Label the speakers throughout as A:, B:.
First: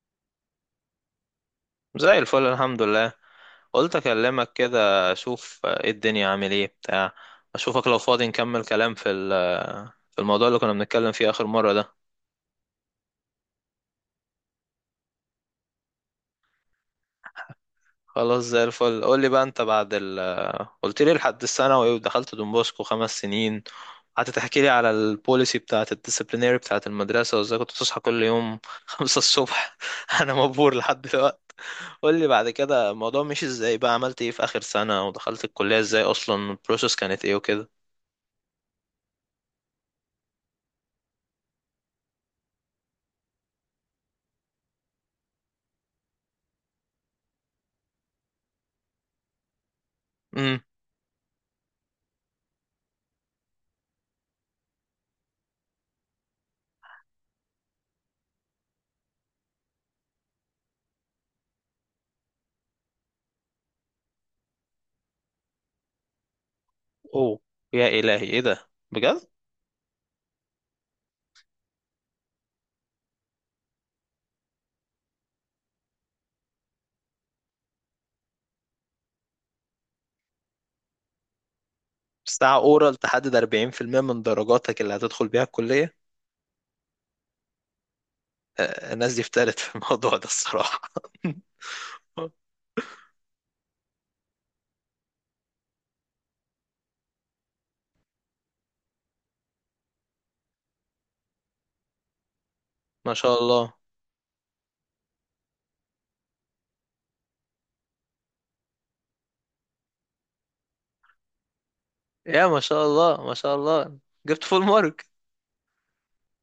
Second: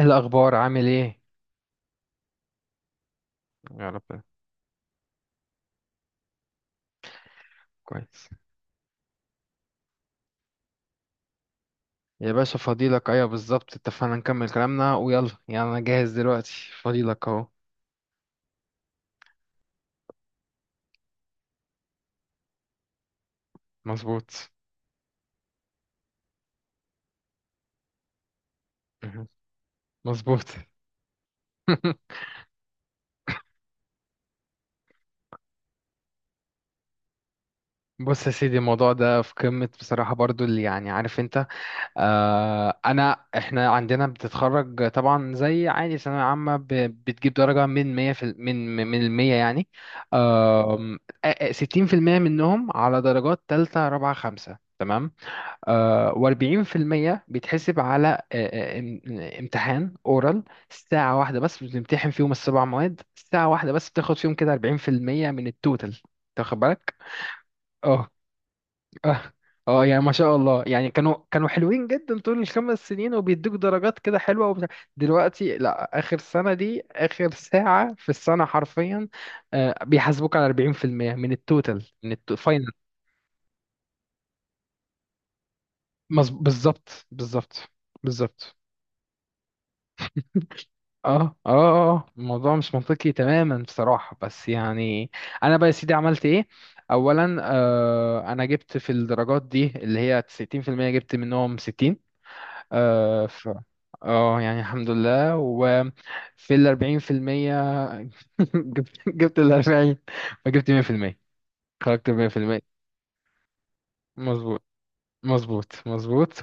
A: إيه الأخبار عامل إيه؟
B: زي الفل، الحمد لله.
A: يا
B: قلت
A: رب.
B: اكلمك كده، اشوف ايه الدنيا عامل ايه بتاع. اشوفك لو فاضي
A: كويس.
B: نكمل كلام في في الموضوع اللي كنا بنتكلم فيه اخر مرة ده.
A: يا باشا فضيلك، أيوة بالظبط، اتفقنا نكمل كلامنا ويلا يعني، أنا جاهز دلوقتي. فضيلك أهو.
B: خلاص زي الفل. قول لي بقى انت بعد قلت لي لحد الثانوي ودخلت دون بوسكو 5 سنين. قعدت
A: مظبوط.
B: تحكي لي على البوليسي بتاعة الديسيبلينيري بتاعة المدرسة، وازاي كنت بتصحى كل يوم خمسة
A: مهم.
B: الصبح انا
A: مظبوط.
B: مبهور لحد دلوقتي. قول لي بعد كده الموضوع مشي ازاي بقى، عملت ايه في اخر سنة ودخلت الكلية ازاي اصلا، البروسيس كانت ايه وكده.
A: بص يا سيدي، الموضوع ده في قمة بصراحة برضو، اللي يعني عارف انت. انا احنا عندنا بتتخرج طبعا زي عادي ثانوية عامة، بتجيب درجة من 100 في من المية يعني. آم، 60% منهم على درجات تالتة رابعة خمسة، و40% بيتحسب على امتحان اورال. ساعة واحدة بس بتمتحن فيهم السبع مواد، ساعة واحدة بس بتاخد فيهم كده 40% من التوتال. تاخد بالك؟
B: اوه، يا
A: اه،
B: الهي، ايه ده
A: اه،
B: بجد؟
A: اه. يعني ما شاء الله، يعني كانوا حلوين جدا طول الخمس سنين، وبيدوك درجات كده حلوة وبتاع. دلوقتي لا، آخر سنة دي آخر ساعة في السنة حرفيا. بيحاسبوك على 40% من التوتال من
B: ساعة
A: الفاينل.
B: اورال تحدد 40% من درجاتك اللي هتدخل بيها الكلية.
A: بالظبط، بالظبط، بالظبط.
B: الناس دي افتقدت في الموضوع ده الصراحة.
A: اه، اه، اه، آه. الموضوع مش منطقي تماما بصراحة، بس يعني انا بقى يا سيدي عملت ايه. اولا انا جبت في الدرجات دي اللي هي 90%، جبت منهم 60.
B: ما
A: آه
B: شاء
A: ف
B: الله،
A: اه يعني الحمد لله. وفي ال 40% جبت ال 40، فجبت 100%، خرجت
B: يا ما
A: 100%.
B: شاء الله ما شاء الله. جبت
A: مظبوط،
B: فول مارك؟
A: مظبوط، مظبوط.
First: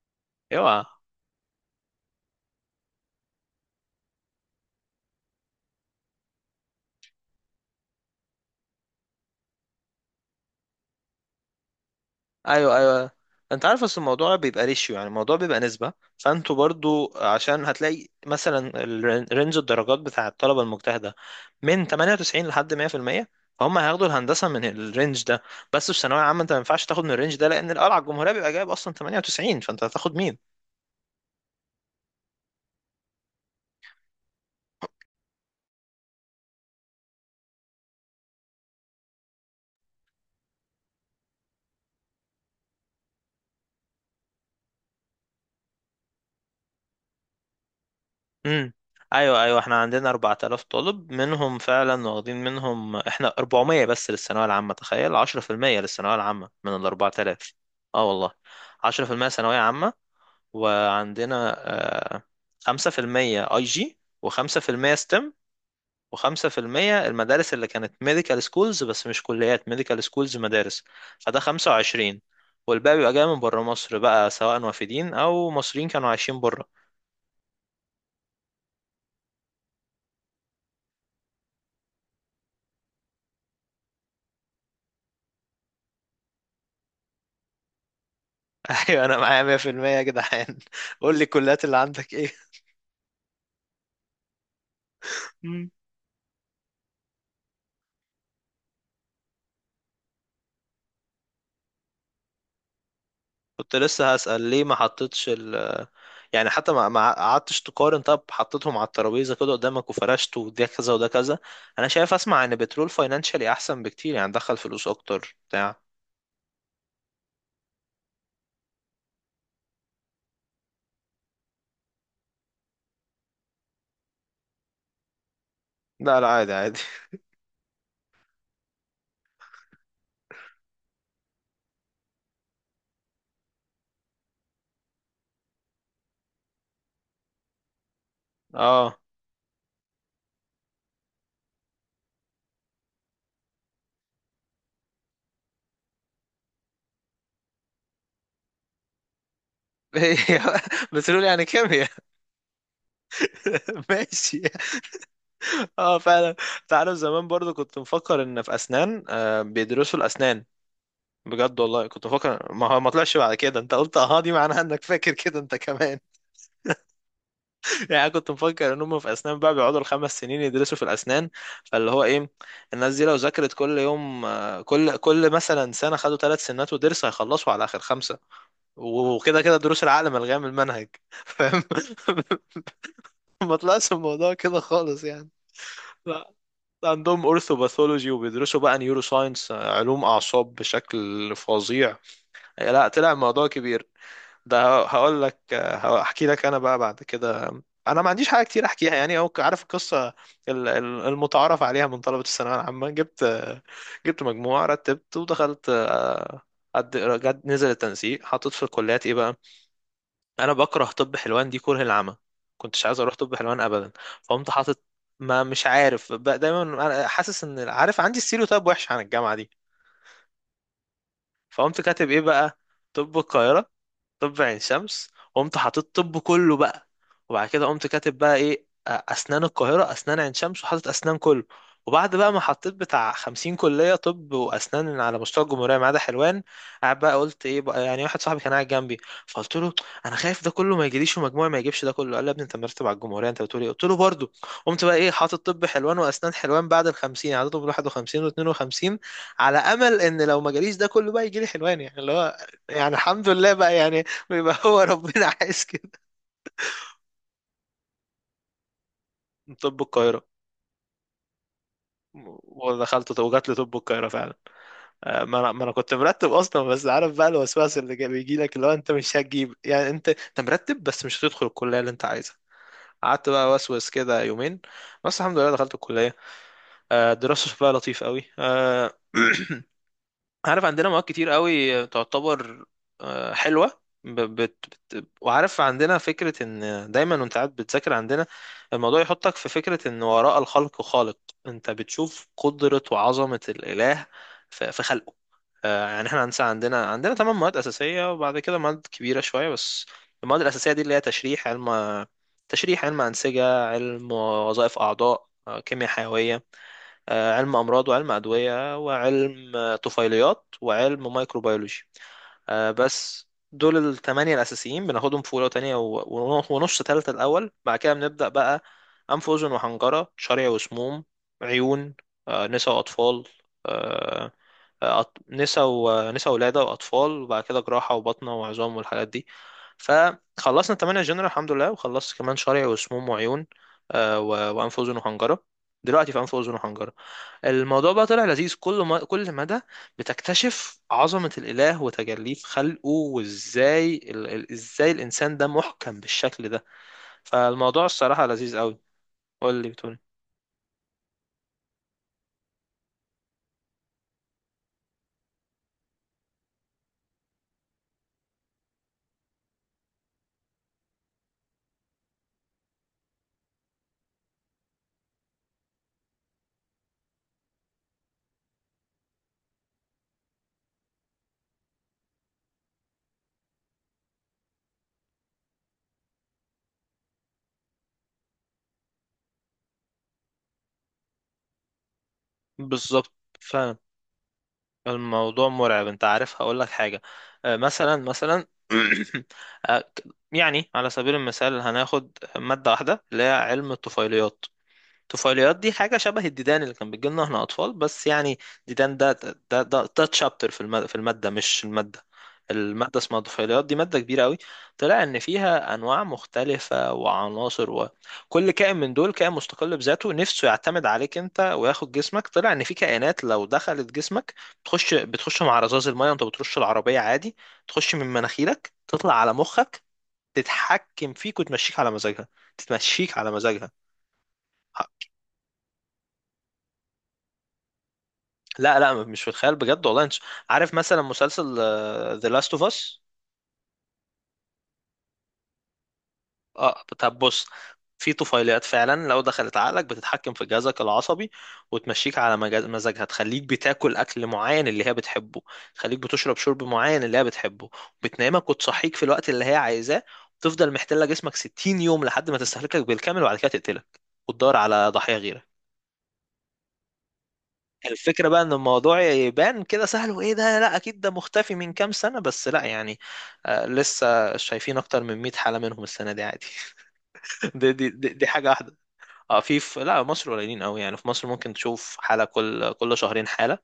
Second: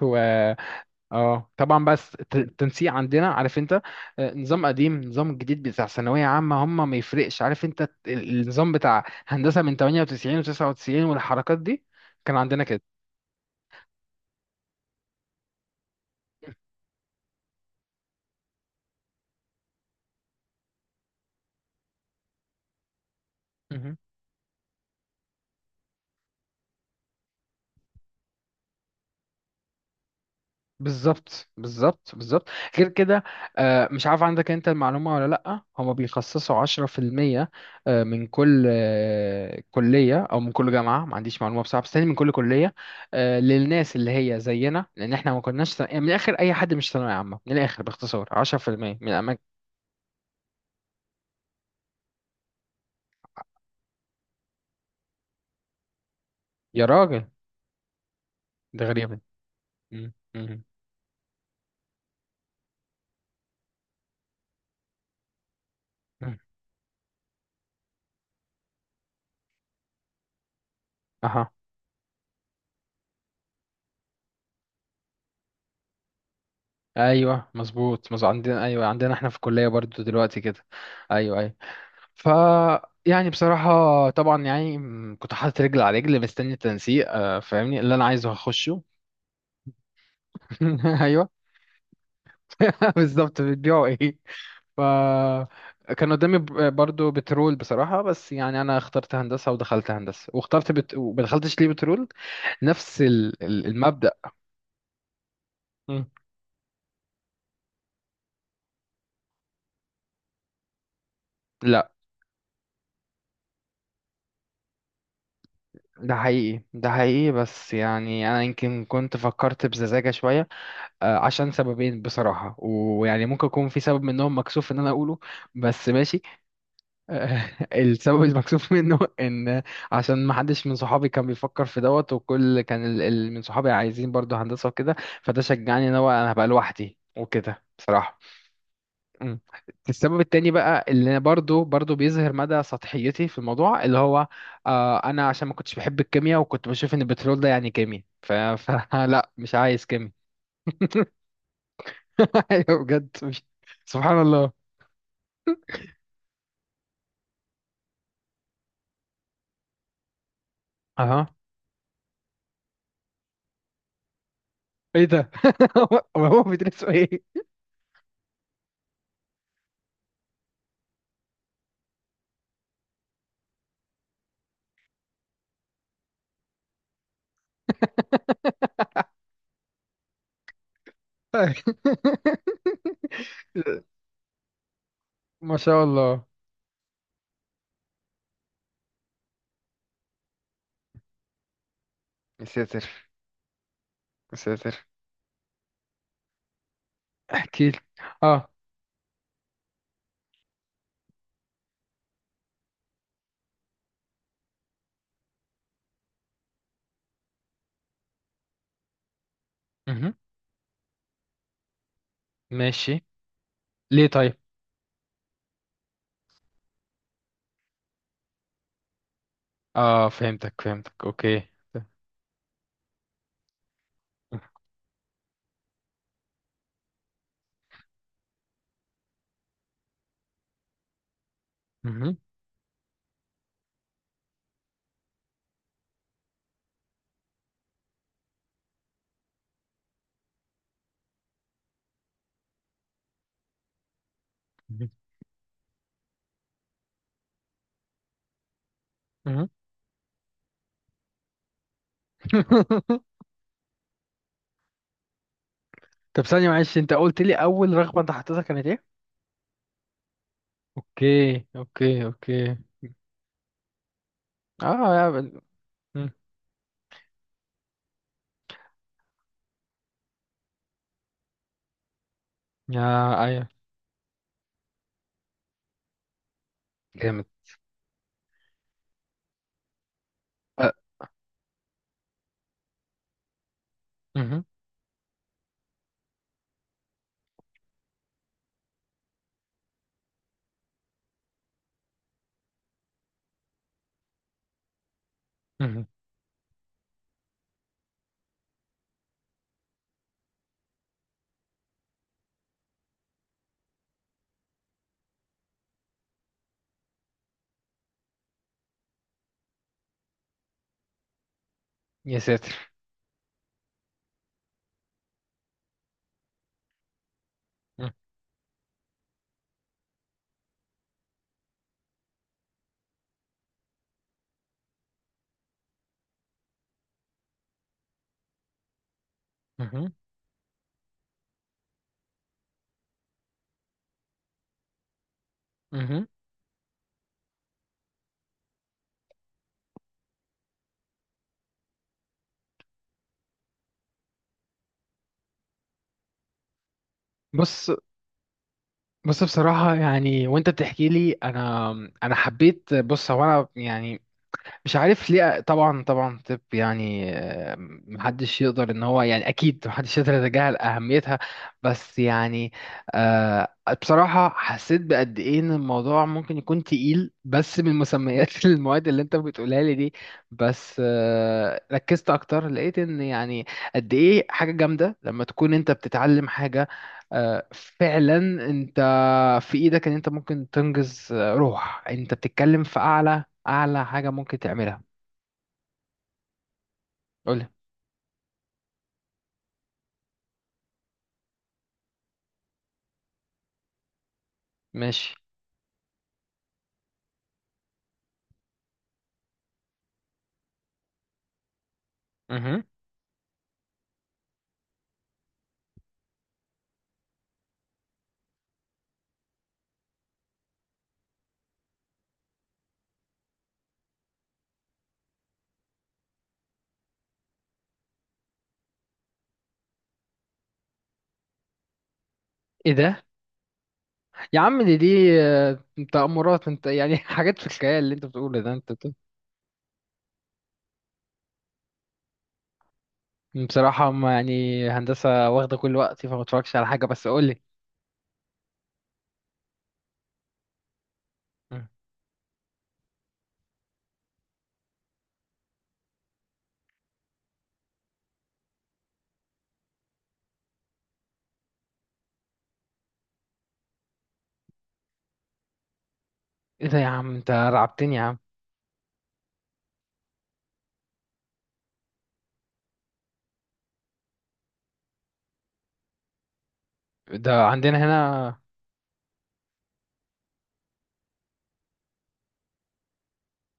B: اوعى.
A: اه طبعا، بس التنسيق عندنا عارف انت. نظام قديم نظام جديد بتاع ثانوية عامة، هم ما يفرقش. عارف انت، النظام بتاع هندسة من 98 و99 والحركات دي كان عندنا
B: ايوه
A: كده.
B: ايوه، انت عارف اصل الموضوع بيبقى ريشيو، يعني الموضوع بيبقى نسبه. فانتوا برضو، عشان هتلاقي مثلا رينج الدرجات بتاع الطلبه المجتهده من 98 لحد 100%، فهم هياخدوا الهندسه من الرينج ده. بس في ثانويه عامه، انت ما ينفعش تاخد من الرينج ده، لان القلعه الجمهوريه بيبقى جايب اصلا 98، فانت هتاخد مين؟
A: بالظبط، بالظبط، بالظبط. غير كده، مش عارف عندك انت المعلومة ولا لأ، هما بيخصصوا 10% من كل كلية، أو من كل جامعة، ما عنديش معلومة بصراحة، بس تاني من كل كلية للناس اللي هي زينا، لأن احنا ما كناش يعني من الآخر، أي حد مش ثانوية عامة، من الآخر باختصار عشرة في
B: امم
A: المية من
B: ايوه
A: الأماكن.
B: ايوه، احنا عندنا 4000 طالب، منهم فعلا واخدين منهم احنا 400 بس للثانويه العامه. تخيل 10% للثانويه العامه من ال
A: يا راجل،
B: 4000. اه والله.
A: ده غريبة.
B: 10% ثانويه عامه.
A: مم، مم،
B: وعندنا آه، 5% اي جي، وخمسة في المية ستيم،
A: مم.
B: وخمسة في المية المدارس اللي كانت ميديكال سكولز، بس مش كليات، ميديكال سكولز مدارس. فده
A: أها.
B: 25. والباقي بيبقى جاي من بره مصر بقى، سواء وافدين أو مصريين كانوا عايشين بره.
A: أيوه مظبوط مظبوط، عندنا أيوه، عندنا احنا في الكلية برضو دلوقتي كده. أيوه، أيوه. ف يعني بصراحة طبعا، يعني كنت حاطط رجل على رجل مستني التنسيق، فاهمني اللي انا عايزه هخشه.
B: أيوة أنا معايا 100% يا جدعان. قول لي
A: ايوه.
B: الكليات اللي عندك إيه؟
A: بالظبط، بتبيعوا ايه. ف كان قدامي برضو بترول بصراحة، بس يعني انا اخترت هندسة، ودخلت هندسة، واخترت وما دخلتش ليه بترول. نفس
B: كنت لسه
A: المبدأ.
B: هسأل ليه ما حطيتش
A: مم.
B: يعني، حتى ما قعدتش تقارن، طب حطيتهم على الترابيزه كده قدامك وفرشت، وده كذا وده كذا. انا
A: لا،
B: شايف، اسمع، ان بترول فاينانشالي احسن بكتير، يعني دخل فلوس اكتر بتاع.
A: ده حقيقي، ده حقيقي، بس يعني انا يمكن كنت فكرت بسذاجة شوية. عشان سببين بصراحة، ويعني ممكن يكون في سبب منهم مكسوف ان انا اقوله، بس
B: لا
A: ماشي.
B: لا، عادي عادي.
A: السبب المكسوف منه، ان عشان ما حدش من صحابي كان بيفكر في دوت، وكل كان من صحابي عايزين برضو هندسة وكده. فده شجعني ان هو انا هبقى لوحدي وكده بصراحة.
B: اه،
A: مم. السبب التاني بقى، اللي برضو بيظهر مدى سطحيتي في الموضوع، اللي هو انا عشان ما كنتش بحب الكيمياء، وكنت بشوف ان البترول ده يعني كيمياء، فلا مش عايز كيمياء.
B: بترول يعني كيمياء؟
A: ايوه بجد سبحان
B: ماشي.
A: الله.
B: اه فعلا. تعرف زمان برضو كنت مفكر ان في اسنان بيدرسوا الاسنان.
A: اها.
B: بجد والله كنت مفكر، ما هو ما طلعش بعد كده. انت قلت اه، دي معناها انك
A: ايه
B: فاكر
A: ده،
B: كده انت كمان.
A: هو بيدرسوا ايه.
B: يعني انا كنت مفكر ان هم في اسنان بقى بيقعدوا ال 5 سنين يدرسوا في الاسنان. فاللي هو ايه، الناس دي لو ذاكرت كل يوم كل مثلا سنه خدوا 3 سنات ودرس هيخلصوا على اخر خمسه. وكده كده دروس العقل ملغيه من المنهج، فاهم؟ ما طلعش الموضوع كده خالص يعني.
A: ما شاء الله.
B: لا، عندهم اورثوباثولوجي، وبيدرسوا بقى نيورو ساينس، علوم اعصاب بشكل فظيع. لا،
A: مساتر.
B: طلع الموضوع كبير. ده
A: مساتر.
B: هقول لك. هحكي لك انا بقى بعد كده.
A: احكي لي.
B: انا ما عنديش حاجه
A: اه.
B: كتير احكيها يعني، او عارف القصه. المتعارف عليها من طلبه الثانويه العامه. جبت مجموع، رتبت ودخلت، قد- جد نزل التنسيق، حطيت في الكليات ايه بقى.
A: مهم.
B: انا بكره طب حلوان دي كره العمى. كنتش عايز
A: ماشي.
B: اروح طب حلوان ابدا.
A: ليه طيب.
B: فقمت حاطط، ما مش عارف بقى، دايما أنا حاسس ان عارف عندي ستيريوتايب وحش عن الجامعه دي.
A: اه فهمتك فهمتك، اوكي.
B: فقمت كاتب ايه بقى، طب القاهره، طب عين شمس. قمت حاطط طب كله بقى. وبعد كده قمت كاتب بقى ايه، اسنان القاهرة، اسنان عين شمس، وحاطط اسنان كله. وبعد
A: مهم.
B: بقى ما حطيت بتاع 50 كلية طب وأسنان على مستوى الجمهورية ما عدا حلوان. قاعد بقى قلت إيه بقى يعني، واحد صاحبي كان قاعد جنبي، فقلت له، أنا خايف ده كله ما يجيليش، ومجموعي ما يجيبش ده كله. قال لي يا ابني أنت مرتب على الجمهورية أنت بتقول إيه؟ قلت له برضه. قمت
A: مهم.
B: بقى إيه، حاطط طب حلوان وأسنان حلوان بعد ال 50، عددهم 51 و 52،
A: مهم.
B: على أمل إن لو ما جاليش ده كله بقى يجيلي حلوان، يعني اللي هو. يعني الحمد لله بقى يعني. بيبقى هو ربنا عايز كده.
A: طب ثانية معلش، انت قلت لي اول رغبة انت حطيتها كانت ايه؟
B: طب القاهرة.
A: اوكي، اوكي، اوكي.
B: ودخلت وجات لي طب القاهرة فعلا.
A: اه يا
B: ما
A: بل...
B: انا ما انا كنت
A: مم.
B: مرتب اصلا، بس عارف بقى الوسواس اللي بيجي لك، اللي هو انت مش هتجيب، يعني انت مرتب بس مش هتدخل الكلية اللي انت عايزها.
A: يا.
B: قعدت
A: ايوه.
B: بقى وسوس كده يومين. بس الحمد لله دخلت الكلية.
A: جامد.
B: الدراسة شكلها لطيف قوي، عارف
A: أه.
B: عندنا مواد كتير قوي، تعتبر حلوة ب-
A: مهم.
B: بت بت وعارف عندنا فكرة ان دايما وانت قاعد بتذاكر عندنا، الموضوع يحطك في فكرة ان وراء الخلق خالق. انت بتشوف قدرة وعظمة الاله في خلقه.
A: مهم.
B: يعني احنا عندنا 8 مواد اساسية، وبعد كده مواد كبيرة شوية بس. المواد الاساسية دي اللي هي علم تشريح، علم انسجة، علم وظائف اعضاء، كيمياء حيوية، علم أمراض، وعلم أدوية، وعلم طفيليات، وعلم مايكروبيولوجي.
A: يا ساتر.
B: بس دول الثمانية الأساسيين بناخدهم في أولى وتانية ونص تالتة الأول، بعد كده
A: مه-
B: بنبدأ بقى أنف وأذن وحنجرة، شرع وسموم، عيون، نسا وأطفال، آه، آه، أط- نسا ونسا ولادة وأطفال، وبعد كده جراحة وبطنة وعظام والحاجات دي.
A: مه-
B: فخلصنا الثمانية جنرال الحمد لله، وخلصت كمان شرع وسموم وعيون، وأنف وأذن وحنجرة. دلوقتي
A: مه.
B: في أنف وأذن وحنجرة. الموضوع بقى طلع لذيذ، كل ما كل مدى بتكتشف عظمة الإله وتجليه في خلقه، وإزاي إزاي الإنسان ده محكم بالشكل ده.
A: بص،
B: فالموضوع الصراحة لذيذ قوي.
A: بص،
B: قول لي،
A: بصراحة
B: بتقول.
A: يعني وانت بتحكي لي انا، انا حبيت. بص، هو انا يعني مش عارف ليه. طبعا طبعا، طب يعني محدش يقدر ان هو، يعني اكيد محدش يقدر يتجاهل اهميتها، بس يعني آه، بصراحة حسيت بقد ايه ان الموضوع ممكن يكون تقيل، بس من مسميات المواد اللي انت بتقولها لي دي. بس ركزت اكتر، لقيت ان يعني قد ايه حاجة جامدة لما تكون انت بتتعلم حاجة، فعلا. انت في ايدك ان انت ممكن تنجز، روح انت بتتكلم في
B: بالظبط،
A: اعلى
B: فعلا.
A: اعلى حاجة ممكن تعملها.
B: الموضوع مرعب. أنت عارف هقول لك حاجة.
A: قولي.
B: مثلا آه، يعني على سبيل المثال هناخد مادة واحدة اللي هي علم الطفيليات.
A: ماشي.
B: طفيليات دي حاجة شبه الديدان اللي كان بيجي لنا احنا أطفال، بس يعني، ديدان ده ده تشابتر في المادة مش المادة.
A: مهم.
B: المادة اسمها طفيليات، دي مادة كبيرة قوي. طلع إن فيها أنواع مختلفة وعناصر، وكل كائن من دول كائن مستقل بذاته، نفسه يعتمد عليك أنت وياخد جسمك. طلع إن في كائنات لو دخلت جسمك، بتخش مع رذاذ المية وأنت بترش العربية عادي، تخش من مناخيرك، تطلع على مخك، تتحكم فيك وتمشيك على مزاجها.
A: ايه ده
B: تتمشيك على مزاجها.
A: يا عم، دي آه، تأمرات انت يعني، حاجات في الخيال اللي انت بتقوله ده، انت
B: لا لا، مش في الخيال. بجد والله انت عارف مثلا مسلسل The Last of Us؟
A: بصراحة هم يعني، هندسة واخدة كل وقتي، فما اتفرجش على
B: اه،
A: حاجة، بس
B: طب
A: قولي.
B: بص، في طفيليات فعلا لو دخلت عقلك، بتتحكم في جهازك العصبي،
A: مم.
B: وتمشيك على مزاجها. تخليك بتاكل اكل معين اللي هي بتحبه، تخليك بتشرب شرب معين اللي هي بتحبه، بتنامك وتصحيك في الوقت اللي هي عايزاه، وتفضل محتلة جسمك 60 يوم لحد ما تستهلكك بالكامل، وبعد كده تقتلك، وتدور على ضحية غيرك.
A: ايه ده يا عم، انت رعبتني يا عم.
B: الفكرة بقى ان الموضوع يبان كده سهل وايه ده، لا اكيد، ده مختفي من كام سنة؟ بس لا يعني، آه، لسه شايفين اكتر من 100 حالة منهم السنة دي عادي.
A: ده
B: دي,
A: عندنا
B: دي, دي, دي
A: هنا.
B: حاجة واحدة. اه، في في لا، مصر قليلين قوي، يعني في مصر ممكن تشوف حالة كل شهرين حالة،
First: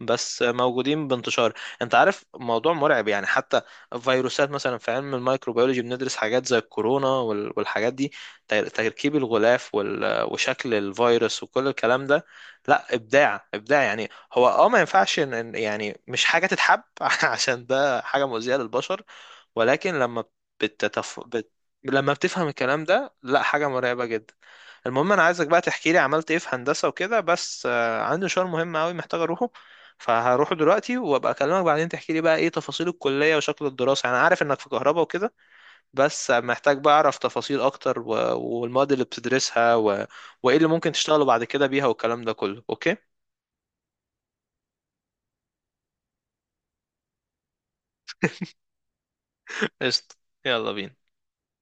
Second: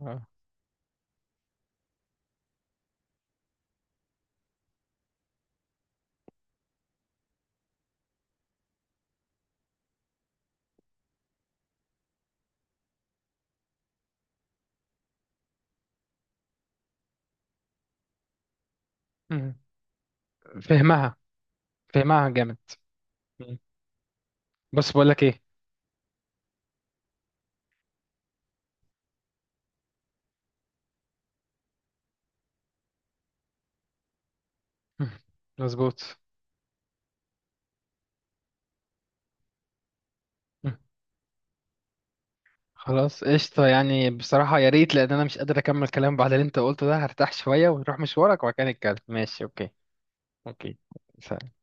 A: آه،
B: موجودين بانتشار. انت عارف، موضوع مرعب يعني، حتى فيروسات مثلا، في علم الميكروبيولوجي بندرس حاجات زي الكورونا والحاجات دي، تركيب الغلاف وشكل الفيروس وكل الكلام ده. لا، ابداع ابداع يعني هو. اه، ما ينفعش ان يعني مش حاجة تتحب، عشان ده حاجة مؤذية للبشر.
A: مم.
B: ولكن لما
A: فهمها.
B: بتتف... بت... لما
A: فهمها
B: بتفهم
A: جامد.
B: الكلام ده، لا
A: مم.
B: حاجة مرعبة جدا.
A: بس بقول
B: المهم انا
A: لك ايه.
B: عايزك بقى تحكي لي عملت ايه في هندسة وكده، بس عندي مشوار مهم قوي محتاج اروحه. فهروح دلوقتي، وابقى اكلمك بعدين تحكي لي بقى ايه تفاصيل الكلية وشكل الدراسة، انا عارف انك في كهرباء
A: مم.
B: وكده.
A: مظبوط.
B: بس محتاج بقى اعرف تفاصيل اكتر والمواد اللي بتدرسها وايه اللي
A: مم.
B: ممكن تشتغلوا بعد كده بيها والكلام ده كله، اوكي.
A: خلاص قشطة، يعني بصراحة يا ريت، لأن أنا مش قادر أكمل كلام بعد اللي أنت قلته ده. هرتاح شوية ونروح مشوارك وبعد كده نتكلم. ماشي، أوكي.
B: قشطة. يلا
A: اوكي.
B: بينا.
A: سلام.